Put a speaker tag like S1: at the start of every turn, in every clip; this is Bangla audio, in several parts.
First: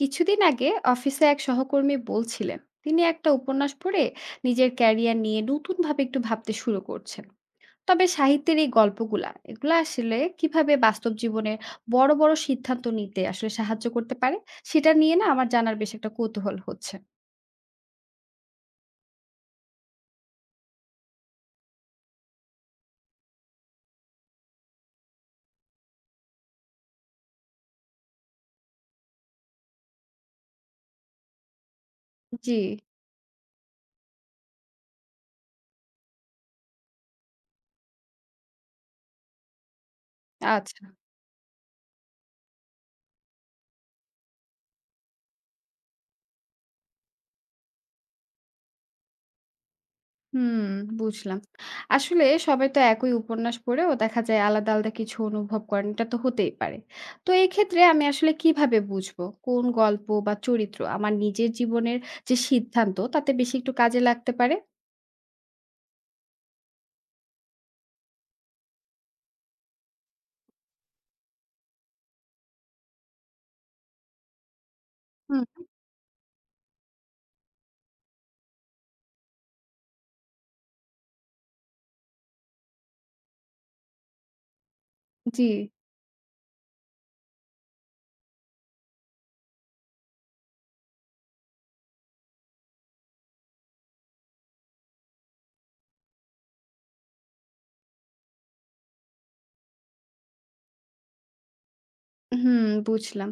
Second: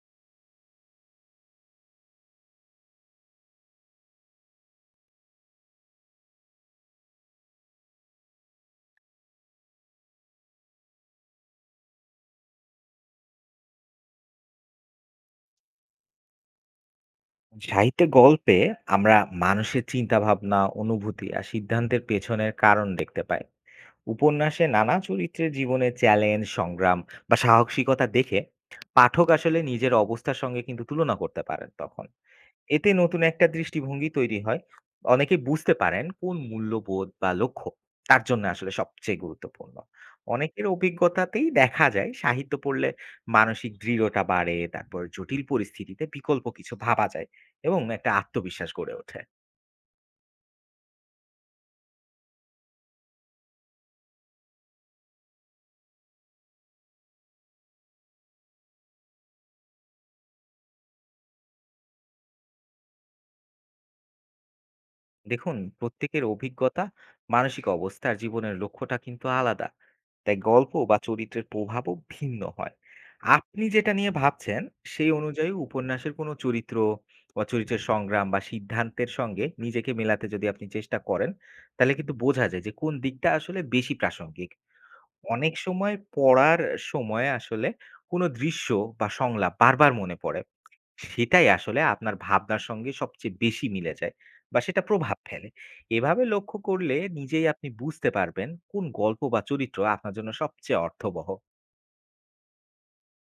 S1: কিছুদিন আগে অফিসে এক সহকর্মী বলছিলেন তিনি একটা উপন্যাস পড়ে নিজের ক্যারিয়ার নিয়ে নতুনভাবে একটু ভাবতে শুরু করছেন। তবে সাহিত্যের এই গল্পগুলা এগুলা আসলে কিভাবে বাস্তব জীবনে বড় বড় সিদ্ধান্ত নিতে আসলে সাহায্য করতে পারে সেটা নিয়ে না আমার জানার বেশ একটা কৌতূহল হচ্ছে।
S2: সাহিত্যের গল্পে আমরা মানুষের চিন্তা ভাবনা অনুভূতি আর সিদ্ধান্তের পেছনের কারণ দেখতে পাই। উপন্যাসে নানা চরিত্রের জীবনের চ্যালেঞ্জ সংগ্রাম বা সাহসিকতা দেখে পাঠক আসলে নিজের অবস্থার সঙ্গে কিন্তু তুলনা করতে পারেন তখন,
S1: জি।
S2: এতে নতুন একটা দৃষ্টিভঙ্গি তৈরি হয়। অনেকেই বুঝতে পারেন কোন মূল্যবোধ বা লক্ষ্য তার জন্য আসলে সবচেয়ে গুরুত্বপূর্ণ। অনেকের
S1: আচ্ছা।
S2: অভিজ্ঞতাতেই দেখা যায় সাহিত্য পড়লে মানসিক দৃঢ়তা বাড়ে, তারপর জটিল পরিস্থিতিতে বিকল্প কিছু ভাবা যায় এবং একটা আত্মবিশ্বাস গড়ে ওঠে।
S1: হুম, বুঝলাম। আসলে সবাই তো একই উপন্যাস পড়েও দেখা যায় আলাদা, আলাদা কিছু অনুভব করেন। এটা তো হতেই পারে। তো এই ক্ষেত্রে আমি আসলে কিভাবে বুঝবো কোন গল্প বা চরিত্র আমার নিজের জীবনের যে সিদ্ধান্ত তাতে বেশি একটু কাজে লাগতে পারে?
S2: দেখুন, প্রত্যেকের অভিজ্ঞতা, মানসিক অবস্থা আর জীবনের লক্ষ্যটা কিন্তু আলাদা, তাই গল্প বা চরিত্রের প্রভাবও ভিন্ন হয়। আপনি যেটা নিয়ে ভাবছেন, সেই
S1: হুম।
S2: অনুযায়ী উপন্যাসের কোনো চরিত্র বা চরিত্রের সংগ্রাম বা সিদ্ধান্তের সঙ্গে নিজেকে মেলাতে যদি আপনি চেষ্টা করেন, তাহলে কিন্তু বোঝা যায় যে কোন দিকটা আসলে বেশি প্রাসঙ্গিক।
S1: জি।
S2: অনেক সময় পড়ার সময় আসলে কোনো দৃশ্য বা সংলাপ বারবার মনে পড়ে, সেটাই আসলে আপনার ভাবনার সঙ্গে সবচেয়ে বেশি মিলে যায় বা সেটা প্রভাব ফেলে। এভাবে লক্ষ্য করলে নিজেই আপনি বুঝতে পারবেন কোন গল্প বা চরিত্র আপনার জন্য সবচেয়ে অর্থবহ।
S1: হুম, বুঝলাম।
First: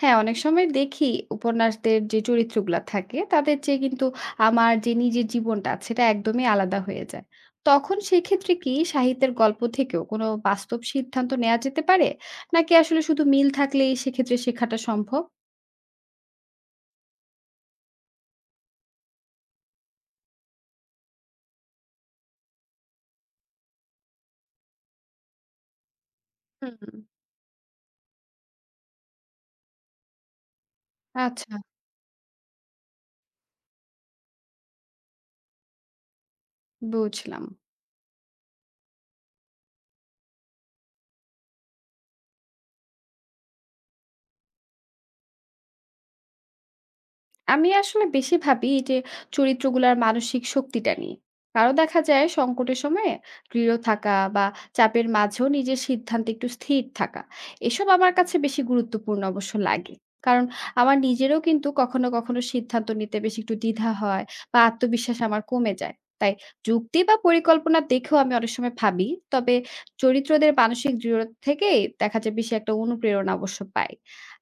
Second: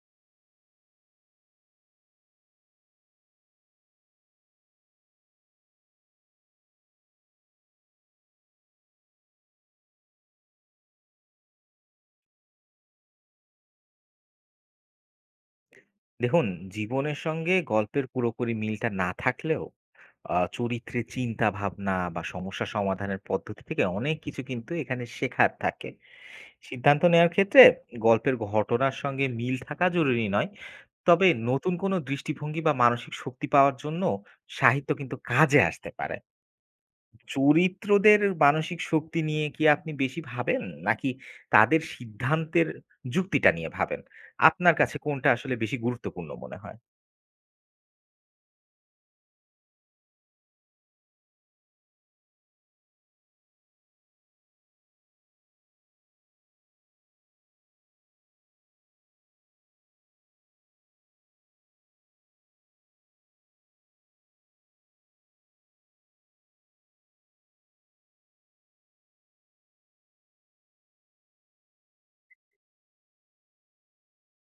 S1: হ্যাঁ, অনেক সময় দেখি উপন্যাসদের যে চরিত্রগুলা থাকে, তাদের চেয়ে কিন্তু আমার যে নিজের জীবনটা আছে সেটা একদমই আলাদা হয়ে যায়। তখন সেক্ষেত্রে কি সাহিত্যের গল্প থেকেও কোনো বাস্তব সিদ্ধান্ত নেয়া যেতে পারে? নাকি আসলে শুধু মিল থাকলেই সেক্ষেত্রে শেখাটা সম্ভব?
S2: দেখুন, জীবনের সঙ্গে গল্পের পুরোপুরি মিলটা না থাকলেও চরিত্রের চিন্তা ভাবনা বা সমস্যা সমাধানের পদ্ধতি থেকে অনেক কিছু কিন্তু এখানে শেখার থাকে।
S1: হুম।
S2: সিদ্ধান্ত নেওয়ার ক্ষেত্রে গল্পের ঘটনার সঙ্গে মিল থাকা জরুরি নয়, তবে
S1: আচ্ছা,
S2: নতুন কোনো দৃষ্টিভঙ্গি বা মানসিক শক্তি পাওয়ার জন্য সাহিত্য কিন্তু কাজে আসতে পারে।
S1: বুঝলাম।
S2: চরিত্রদের মানসিক শক্তি নিয়ে কি আপনি বেশি ভাবেন, নাকি তাদের সিদ্ধান্তের যুক্তিটা নিয়ে ভাবেন? আপনার কাছে কোনটা আসলে বেশি গুরুত্বপূর্ণ মনে হয়?
S1: আমি আসলে বেশি ভাবি এই যে চরিত্রগুলার মানসিক শক্তিটা নিয়ে। কারো দেখা যায় সংকটের সময়ে দৃঢ় থাকা বা চাপের মাঝেও নিজের সিদ্ধান্তে একটু স্থির থাকা এসব আমার কাছে বেশি গুরুত্বপূর্ণ অবশ্য লাগে। কারণ আমার নিজেরও কিন্তু কখনো কখনো সিদ্ধান্ত নিতে বেশি একটু দ্বিধা হয় বা আত্মবিশ্বাস আমার কমে যায়। তাই যুক্তি বা পরিকল্পনা দেখেও আমি অনেক সময় ভাবি। তবে চরিত্রদের মানসিক দৃঢ় থেকে দেখা যায় বেশি একটা অনুপ্রেরণা অবশ্য পাই।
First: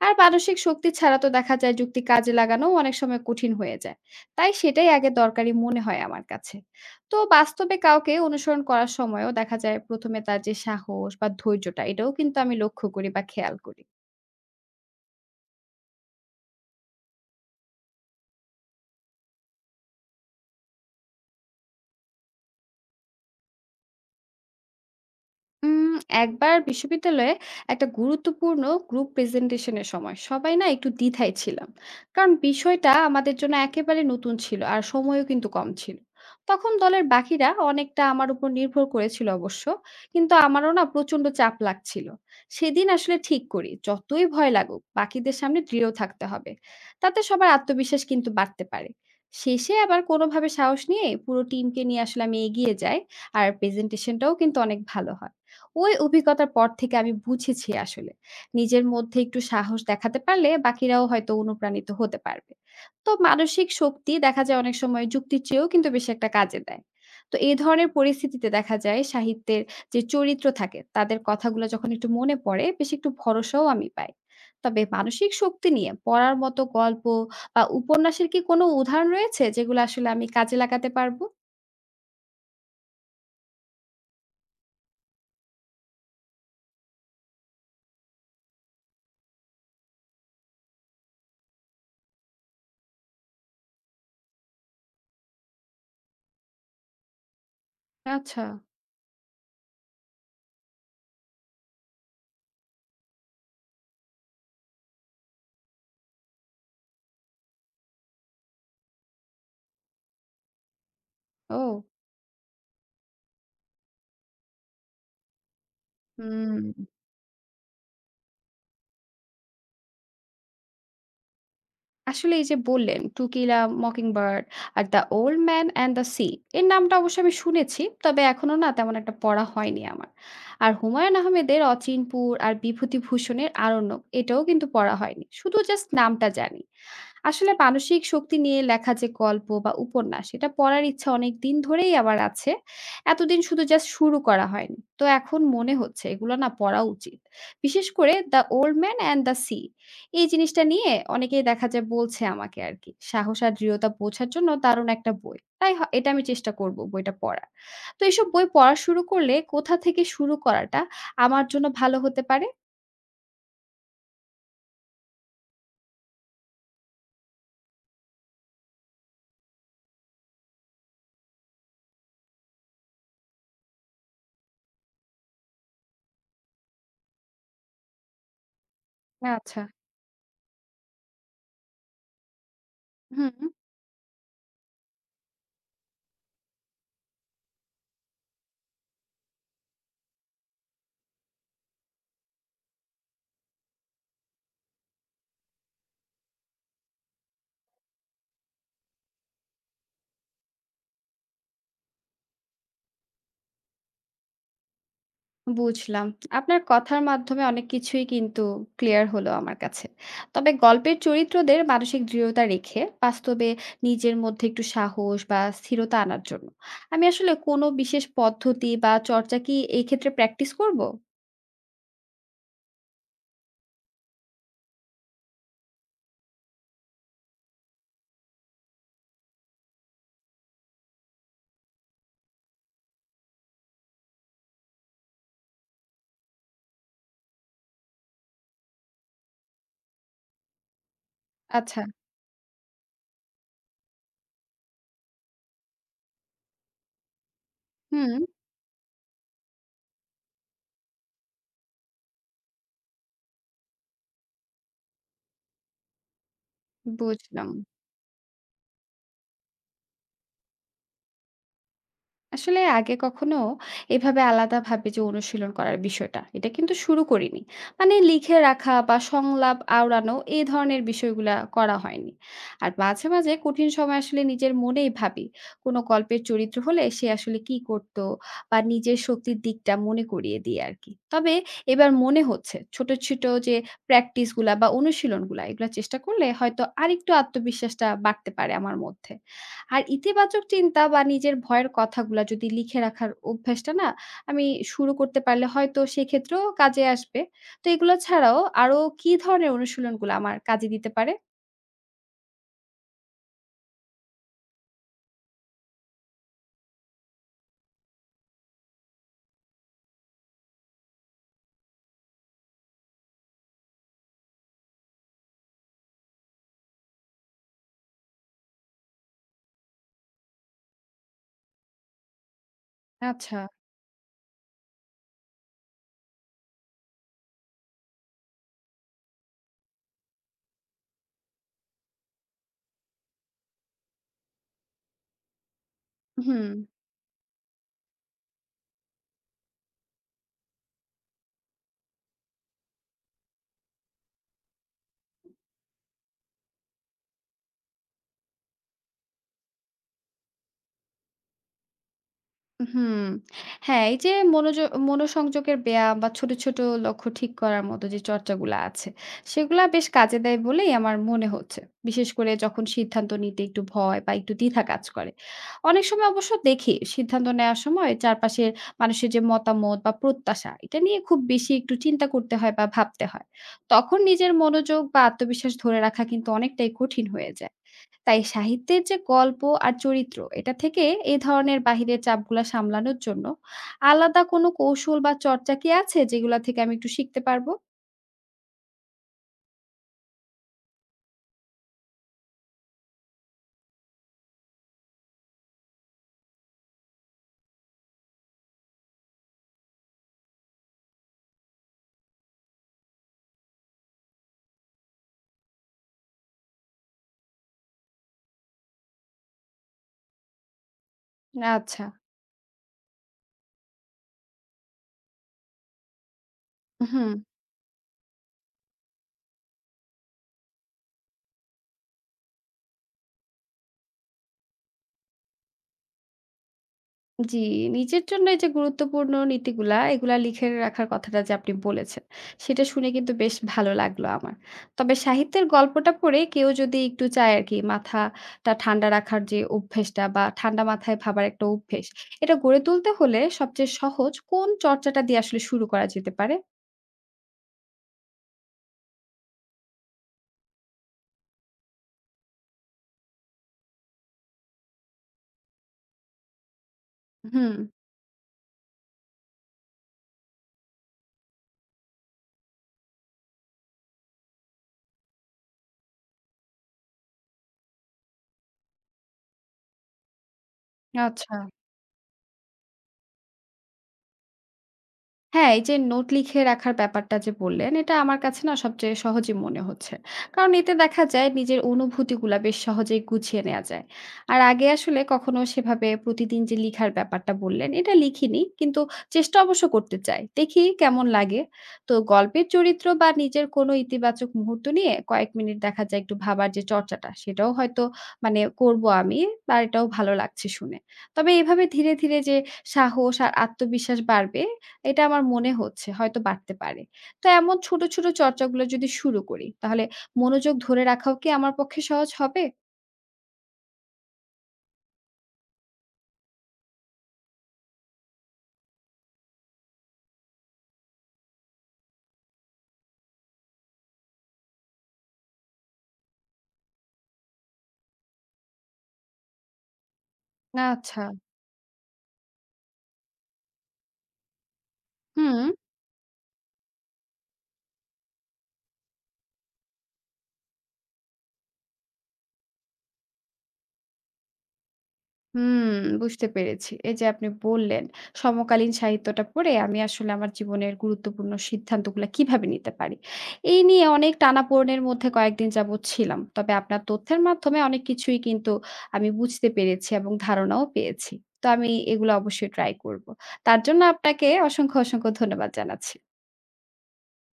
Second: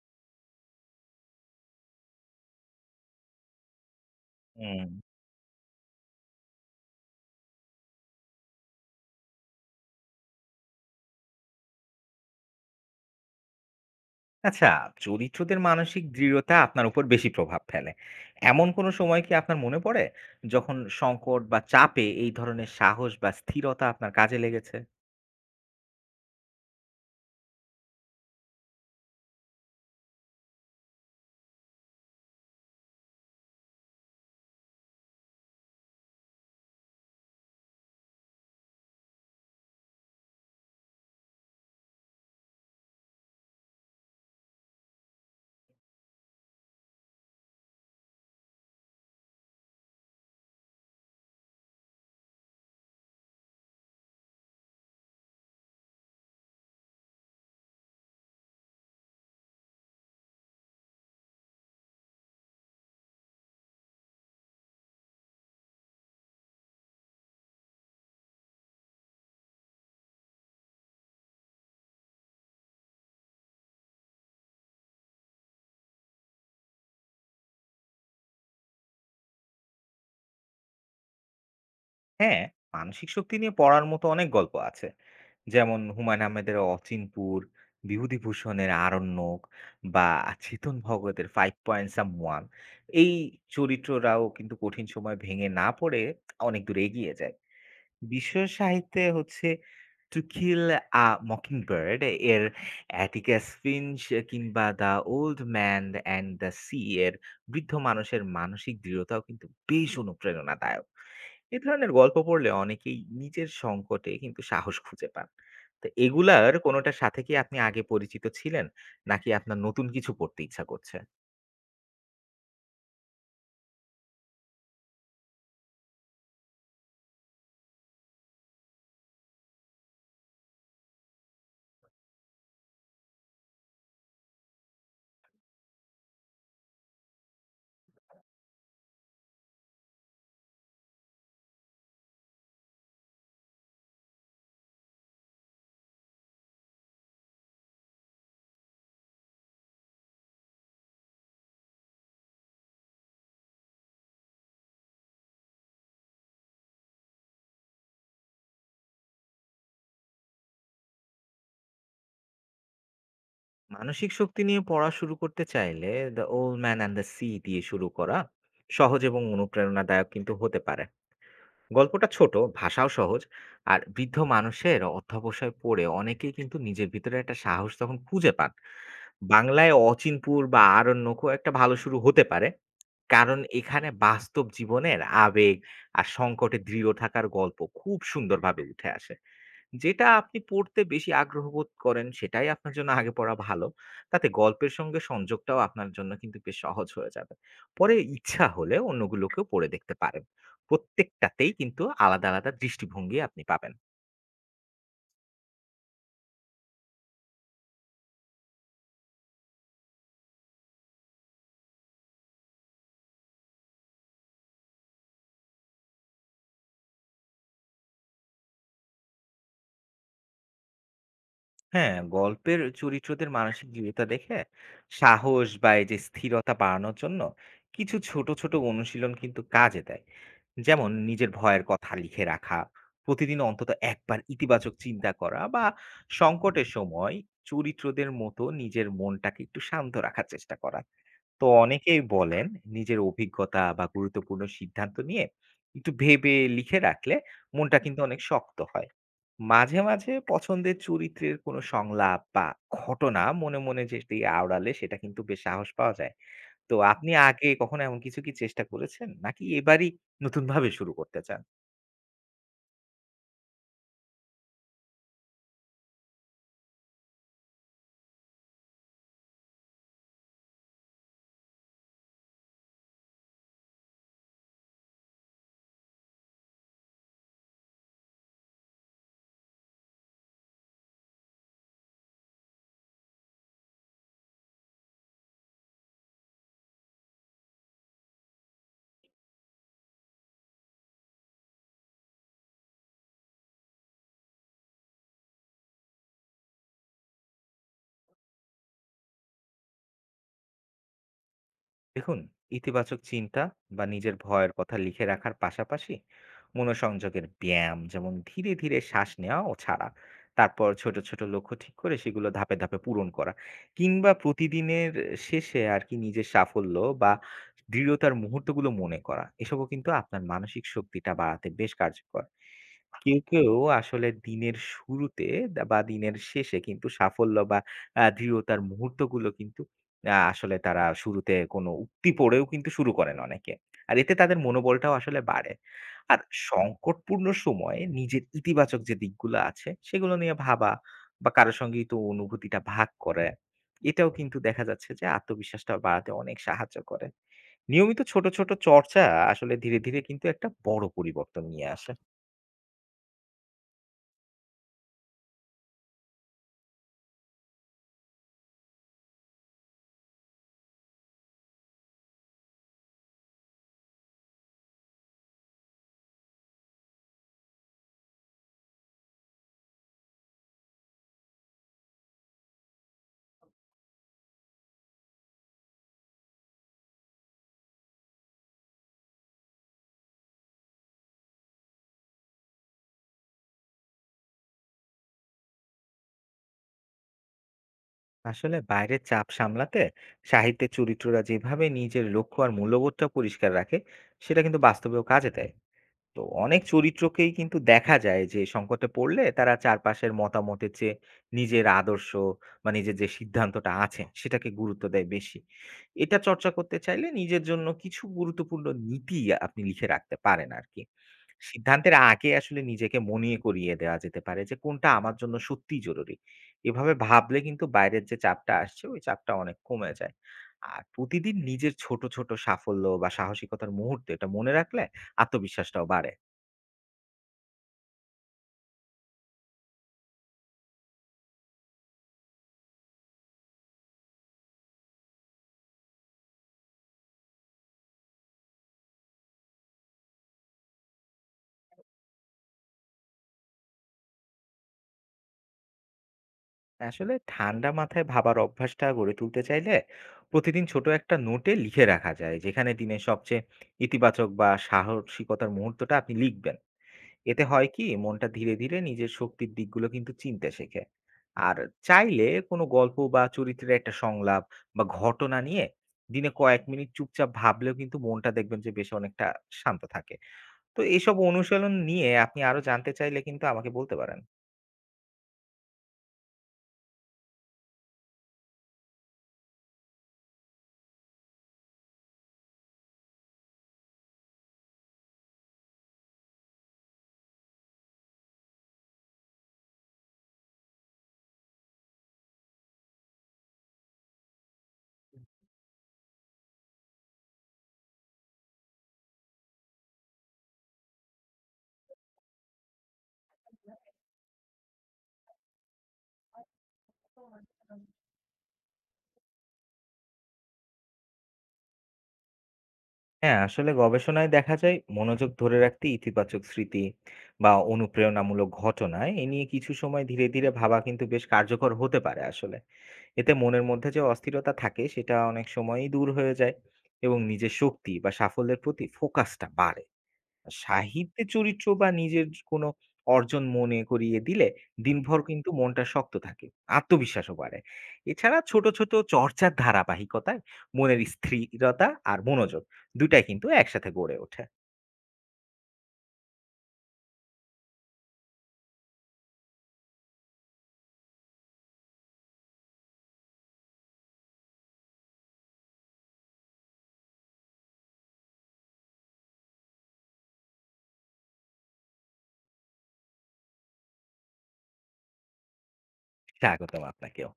S1: আর মানসিক শক্তি ছাড়া তো দেখা যায় যুক্তি কাজে লাগানোও অনেক সময় কঠিন হয়ে যায়। তাই
S2: হুম।
S1: সেটাই আগে দরকারি মনে হয় আমার কাছে। তো বাস্তবে কাউকে অনুসরণ করার সময়ও দেখা যায় ১ম এ তার যে সাহস বা ধৈর্যটা এটাও কিন্তু আমি লক্ষ্য করি বা খেয়াল করি।
S2: আচ্ছা, চরিত্রদের মানসিক দৃঢ়তা আপনার উপর বেশি প্রভাব ফেলে। এমন কোনো সময় কি আপনার মনে পড়ে, যখন সংকট বা চাপে এই ধরনের সাহস বা স্থিরতা আপনার কাজে লেগেছে?
S1: উম একবার বিশ্ববিদ্যালয়ে একটা গুরুত্বপূর্ণ গ্রুপ প্রেজেন্টেশনের সময় সবাই না একটু দ্বিধায় ছিলাম। কারণ বিষয়টা আমাদের জন্য একেবারে নতুন ছিল আর সময়ও কিন্তু কম ছিল। তখন দলের বাকিরা অনেকটা আমার উপর নির্ভর করেছিল অবশ্য, কিন্তু আমারও না প্রচন্ড চাপ লাগছিল। সেদিন আসলে ঠিক করি যতই ভয় লাগুক বাকিদের সামনে দৃঢ় থাকতে হবে, তাতে সবার আত্মবিশ্বাস কিন্তু বাড়তে পারে। শেষে আবার কোনোভাবে সাহস নিয়ে পুরো টিমকে নিয়ে আসলে আমি এগিয়ে যাই আর প্রেজেন্টেশনটাও কিন্তু অনেক ভালো হয়। ওই অভিজ্ঞতার পর থেকে আমি বুঝেছি আসলে, নিজের মধ্যে একটু সাহস দেখাতে পারলে বাকিরাও হয়তো অনুপ্রাণিত হতে পারবে। তো মানসিক শক্তি দেখা যায় অনেক সময় যুক্তির চেয়েও কিন্তু বেশি একটা কাজে দেয়। তো এই ধরনের পরিস্থিতিতে দেখা যায় সাহিত্যের যে চরিত্র থাকে তাদের কথাগুলো যখন একটু মনে পড়ে বেশ একটু ভরসাও আমি পাই। তবে মানসিক শক্তি নিয়ে পড়ার মতো গল্প বা উপন্যাসের কি কোনো উদাহরণ রয়েছে যেগুলো আসলে আমি কাজে লাগাতে পারবো?
S2: হ্যাঁ, মানসিক শক্তি নিয়ে পড়ার মতো অনেক গল্প আছে। যেমন হুমায়ূন আহমেদের অচিনপুর, বিভূতিভূষণের আরণ্যক বা চেতন ভগতের Five Point Someone। এই চরিত্ররাও কিন্তু কঠিন সময় ভেঙে না পড়ে অনেক দূর এগিয়ে যায়। বিশ্ব
S1: আচ্ছা,
S2: সাহিত্যে হচ্ছে To Kill a Mockingbird এর অ্যাটিকাস ফিঞ্চ, কিংবা the old man and the sea এর বৃদ্ধ মানুষের মানসিক দৃঢ়তাও কিন্তু বেশ অনুপ্রেরণাদায়ক। এ
S1: ও!
S2: ধরনের গল্প পড়লে অনেকেই নিজের সংকটে কিন্তু সাহস খুঁজে পান। তো এগুলার
S1: হুম।
S2: কোনোটার সাথে কি আপনি আগে পরিচিত ছিলেন, নাকি আপনার নতুন কিছু পড়তে ইচ্ছা করছে?
S1: আসলে এই যে বললেন টু কিল আ মকিংবার্ড আর the old man and the sea, এর নামটা অবশ্য আমি শুনেছি তবে এখনো না তেমন একটা পড়া হয়নি আমার। আর হুমায়ুন আহমেদের অচিনপুর আর বিভূতিভূষণের আরণ্যক, এটাও কিন্তু পড়া হয়নি, শুধু জাস্ট নামটা জানি। আসলে মানসিক শক্তি নিয়ে লেখা যে গল্প বা উপন্যাস এটা পড়ার ইচ্ছা অনেক দিন ধরেই আবার আছে। এতদিন শুধু জাস্ট শুরু করা হয়নি, তো এখন মনে হচ্ছে এগুলো না পড়া উচিত। বিশেষ করে the old man and the sea, এই জিনিসটা নিয়ে অনেকেই দেখা যায় বলছে আমাকে আরকি। সাহস আর দৃঢ়তা বোঝার জন্য দারুণ একটা বই। তাই এটা আমি চেষ্টা করব বইটা পড়ার। তো এসব বই পড়া শুরু করলে কোথা থেকে শুরু করাটা আমার জন্য ভালো হতে পারে?
S2: মানসিক শক্তি নিয়ে পড়া শুরু করতে চাইলে the old man and the sea দিয়ে শুরু করা সহজ এবং অনুপ্রেরণাদায়ক কিন্তু হতে পারে। গল্পটা ছোট, ভাষাও সহজ, আর বৃদ্ধ মানুষের অধ্যবসায় পড়ে অনেকেই কিন্তু নিজের ভিতরে একটা সাহস তখন খুঁজে পান।
S1: আচ্ছা।
S2: বাংলায় অচিনপুর বা আরণ্যকও একটা ভালো শুরু হতে পারে,
S1: হুম,
S2: কারণ এখানে বাস্তব জীবনের আবেগ আর সংকটে দৃঢ় থাকার গল্প খুব সুন্দরভাবে উঠে আসে। যেটা আপনি পড়তে বেশি আগ্রহ বোধ করেন সেটাই আপনার জন্য আগে পড়া ভালো। তাতে গল্পের সঙ্গে সংযোগটাও আপনার জন্য কিন্তু বেশ সহজ হয়ে যাবে। পরে ইচ্ছা হলে অন্যগুলোকেও পড়ে দেখতে পারেন। প্রত্যেকটাতেই কিন্তু আলাদা, আলাদা দৃষ্টিভঙ্গি আপনি পাবেন।
S1: বুঝলাম। আপনার কথার মাধ্যমে অনেক কিছুই কিন্তু ক্লিয়ার হলো আমার কাছে। তবে গল্পের চরিত্রদের মানসিক দৃঢ়তা রেখে বাস্তবে নিজের মধ্যে একটু সাহস বা স্থিরতা আনার জন্য আমি আসলে কোনো বিশেষ পদ্ধতি বা চর্চা কি এই ক্ষেত্রে প্র্যাকটিস করব?
S2: হ্যাঁ, গল্পের চরিত্রদের মানসিক দৃঢ়তা দেখে সাহস বা এই যে স্থিরতা বাড়ানোর জন্য কিছু ছোট ছোট অনুশীলন কিন্তু কাজে দেয়। যেমন নিজের ভয়ের কথা লিখে রাখা, প্রতিদিন অন্তত একবার ইতিবাচক চিন্তা করা, বা সংকটের সময় চরিত্রদের মতো নিজের মনটাকে একটু শান্ত রাখার চেষ্টা করা। তো
S1: আচ্ছা,
S2: অনেকেই বলেন নিজের অভিজ্ঞতা বা গুরুত্বপূর্ণ সিদ্ধান্ত নিয়ে একটু ভেবে লিখে রাখলে মনটা কিন্তু অনেক
S1: হুম,
S2: শক্ত হয়। মাঝে, মাঝে পছন্দের চরিত্রের কোনো সংলাপ বা ঘটনা মনে, মনে যেটি আওড়ালে সেটা কিন্তু বেশ সাহস পাওয়া যায়। তো আপনি আগে
S1: বুঝলাম।
S2: কখনো এমন কিছু কি চেষ্টা করেছেন? নাকি এবারই নতুনভাবে শুরু করতে চান?
S1: আসলে আগে কখনো এভাবে আলাদাভাবে যে অনুশীলন করার বিষয়টা, এটা কিন্তু শুরু করিনি। মানে লিখে রাখা বা সংলাপ আওড়ানো এই ধরনের বিষয়গুলা করা হয়নি। আর মাঝে, মাঝে কঠিন সময় আসলে নিজের মনেই ভাবি, কোনো গল্পের চরিত্র হলে সে আসলে কি করত বা নিজের শক্তির দিকটা মনে করিয়ে দিই আরকি। তবে এবার মনে হচ্ছে ছোট, ছোট যে প্র্যাকটিসগুলা বা অনুশীলনগুলা এগুলা চেষ্টা করলে হয়তো আরেকটু আত্মবিশ্বাসটা বাড়তে পারে আমার মধ্যে। আর ইতিবাচক চিন্তা বা নিজের ভয়ের কথাগুলা যদি লিখে রাখার অভ্যাসটা না আমি শুরু করতে পারলে হয়তো সেক্ষেত্রেও কাজে আসবে। তো এগুলো ছাড়াও আরো কি ধরনের অনুশীলনগুলো আমার কাজে দিতে পারে?
S2: দেখুন, ইতিবাচক চিন্তা বা নিজের ভয়ের কথা লিখে রাখার পাশাপাশি মনোসংযোগের ব্যায়াম, যেমন ধীরে ধীরে শ্বাস নেওয়া ও ছাড়া, তারপর ছোট ছোট লক্ষ্য ঠিক করে সেগুলো ধাপে ধাপে পূরণ করা, কিংবা প্রতিদিনের শেষে আর কি নিজের সাফল্য বা দৃঢ়তার মুহূর্তগুলো মনে করা, এসবও কিন্তু আপনার মানসিক শক্তিটা বাড়াতে বেশ কার্যকর। কেউ,
S1: আচ্ছা।
S2: কেউ আসলে দিনের শুরুতে বা দিনের শেষে কিন্তু সাফল্য বা দৃঢ়তার মুহূর্তগুলো কিন্তু আসলে তারা শুরুতে কোনো উক্তি পড়েও কিন্তু শুরু করেন অনেকে। আর এতে তাদের মনোবলটাও আসলে বাড়ে। আর
S1: হুম।
S2: সংকটপূর্ণ সময়ে নিজের ইতিবাচক যে দিকগুলো আছে, সেগুলো নিয়ে ভাবা বা কারো সঙ্গেই তো অনুভূতিটা ভাগ করে, এটাও কিন্তু দেখা যাচ্ছে যে আত্মবিশ্বাসটা বাড়াতে অনেক সাহায্য করে। নিয়মিত ছোট, ছোট চর্চা আসলে ধীরে, ধীরে কিন্তু একটা বড় পরিবর্তন নিয়ে আসে।
S1: হুম। হ্যাঁ, এই যে মনোযোগ মনোসংযোগের ব্যায়াম বা ছোট, ছোট লক্ষ্য ঠিক করার মতো যে চর্চাগুলা আছে, সেগুলা বেশ কাজে দেয় বলেই আমার মনে হচ্ছে। বিশেষ করে যখন সিদ্ধান্ত নিতে একটু ভয় বা একটু দ্বিধা কাজ করে। অনেক সময় অবশ্য দেখি সিদ্ধান্ত নেওয়ার সময় চারপাশের মানুষের যে মতামত বা প্রত্যাশা, এটা নিয়ে খুব বেশি একটু চিন্তা করতে হয় বা ভাবতে হয়। তখন নিজের মনোযোগ বা আত্মবিশ্বাস ধরে রাখা কিন্তু অনেকটাই কঠিন হয়ে যায়। তাই সাহিত্যের যে গল্প আর চরিত্র এটা থেকে এ ধরনের বাহিরের চাপগুলা সামলানোর জন্য আলাদা কোনো কৌশল বা চর্চা কি আছে যেগুলা থেকে আমি একটু শিখতে পারবো?
S2: আসলে বাইরের চাপ সামলাতে সাহিত্যের চরিত্ররা যেভাবে নিজের লক্ষ্য আর মূল্যবোধটা পরিষ্কার রাখে, সেটা কিন্তু বাস্তবেও কাজে দেয়। তো অনেক চরিত্রকেই কিন্তু দেখা যায় যে সংকটে পড়লে তারা চারপাশের মতামতের চেয়ে নিজের আদর্শ বা নিজের যে সিদ্ধান্তটা আছে সেটাকে গুরুত্ব দেয় বেশি। এটা চর্চা করতে চাইলে নিজের জন্য কিছু গুরুত্বপূর্ণ নীতি আপনি লিখে রাখতে পারেন আর কি।
S1: আচ্ছা,
S2: সিদ্ধান্তের আগে আসলে নিজেকে মনে করিয়ে দেওয়া যেতে পারে যে কোনটা আমার জন্য সত্যিই জরুরি। এভাবে
S1: হুম।
S2: ভাবলে কিন্তু বাইরের যে চাপটা আসছে ওই চাপটা অনেক কমে যায়। আর প্রতিদিন নিজের ছোট, ছোট সাফল্য বা সাহসিকতার মুহূর্ত এটা মনে রাখলে আত্মবিশ্বাসটাও বাড়ে।
S1: জি, নিজের জন্য এই যে গুরুত্বপূর্ণ নীতিগুলা, এগুলা লিখে রাখার কথাটা যে আপনি বলেছেন, সেটা শুনে কিন্তু বেশ ভালো লাগলো আমার। তবে সাহিত্যের গল্পটা পড়ে কেউ যদি একটু চায় আরকি মাথাটা ঠান্ডা রাখার যে অভ্যেসটা বা ঠান্ডা মাথায় ভাবার একটা অভ্যেস, এটা গড়ে তুলতে হলে সবচেয়ে সহজ কোন চর্চাটা দিয়ে আসলে শুরু করা যেতে পারে?
S2: আসলে ঠান্ডা মাথায় ভাবার অভ্যাসটা গড়ে তুলতে চাইলে প্রতিদিন ছোট একটা নোটে লিখে রাখা যায়, যেখানে দিনের সবচেয়ে ইতিবাচক বা সাহসিকতার মুহূর্তটা আপনি লিখবেন। এতে
S1: হুম,
S2: হয় কি মনটা ধীরে ধীরে নিজের শক্তির দিকগুলো কিন্তু চিনতে শেখে। আর চাইলে কোনো গল্প বা চরিত্রের একটা সংলাপ বা ঘটনা নিয়ে দিনে কয়েক মিনিট চুপচাপ ভাবলেও কিন্তু মনটা দেখবেন যে বেশ অনেকটা শান্ত থাকে। তো এইসব
S1: আচ্ছা।
S2: অনুশীলন নিয়ে আপনি আরো জানতে চাইলে কিন্তু আমাকে বলতে পারেন।
S1: হ্যাঁ, এই যে নোট লিখে রাখার ব্যাপারটা যে বললেন, এটা আমার কাছে না সবচেয়ে সহজই মনে হচ্ছে। কারণ এতে দেখা যায় নিজের অনুভূতিগুলা বেশ সহজেই গুছিয়ে নেয়া যায়। আর আগে আসলে কখনো সেভাবে প্রতিদিন যে লিখার ব্যাপারটা বললেন, এটা লিখিনি। কিন্তু চেষ্টা অবশ্য করতে চাই। দেখি কেমন লাগে। তো গল্পের চরিত্র বা নিজের কোনো ইতিবাচক মুহূর্ত নিয়ে কয়েক মিনিট দেখা যায় একটু ভাবার যে চর্চাটা, সেটাও হয়তো মানে করব আমি। আর এটাও ভালো লাগছে শুনে। তবে এভাবে ধীরে, ধীরে যে সাহস আর আত্মবিশ্বাস বাড়বে এটা আমার মনে হচ্ছে হয়তো বাড়তে পারে। তো এমন ছোট, ছোট চর্চাগুলো যদি শুরু করি তাহলে মনোযোগ ধরে রাখাও কি আমার পক্ষে সহজ হবে?
S2: হ্যাঁ, আসলে গবেষণায় দেখা যায় মনোযোগ ধরে রাখতে ইতিবাচক স্মৃতি বা অনুপ্রেরণামূলক ঘটনা এ নিয়ে কিছু সময় ধীরে ধীরে ভাবা কিন্তু বেশ কার্যকর হতে পারে আসলে। এতে মনের মধ্যে যে অস্থিরতা থাকে সেটা অনেক সময়ই দূর হয়ে যায় এবং নিজের শক্তি বা সাফল্যের প্রতি ফোকাসটা বাড়ে। আর
S1: আচ্ছা।
S2: সাহিত্যে চরিত্র বা নিজের কোনো অর্জন মনে করিয়ে দিলে দিনভর কিন্তু
S1: হুম।
S2: মনটা শক্ত থাকে, আত্মবিশ্বাসও বাড়ে। এছাড়া ছোট, ছোট চর্চার ধারাবাহিকতায় মনের স্থিরতা আর মনোযোগ দুটাই টাই কিন্তু একসাথে গড়ে ওঠে।
S1: হুম, বুঝতে পেরেছি। এই যে আপনি বললেন, সমকালীন সাহিত্যটা পড়ে আমি আসলে আমার জীবনের গুরুত্বপূর্ণ সিদ্ধান্তগুলা কিভাবে নিতে পারি। এই নিয়ে অনেক টানাপোড়েনের মধ্যে কয়েকদিন যাবৎ ছিলাম। তবে আপনার তথ্যের মাধ্যমে অনেক কিছুই কিন্তু আমি বুঝতে পেরেছি এবং ধারণাও পেয়েছি। তো আমি এগুলো অবশ্যই ট্রাই করব। তার জন্য আপনাকে অসংখ্য, অসংখ্য ধন্যবাদ জানাচ্ছি।
S2: স্বাগতম আপনাকেও।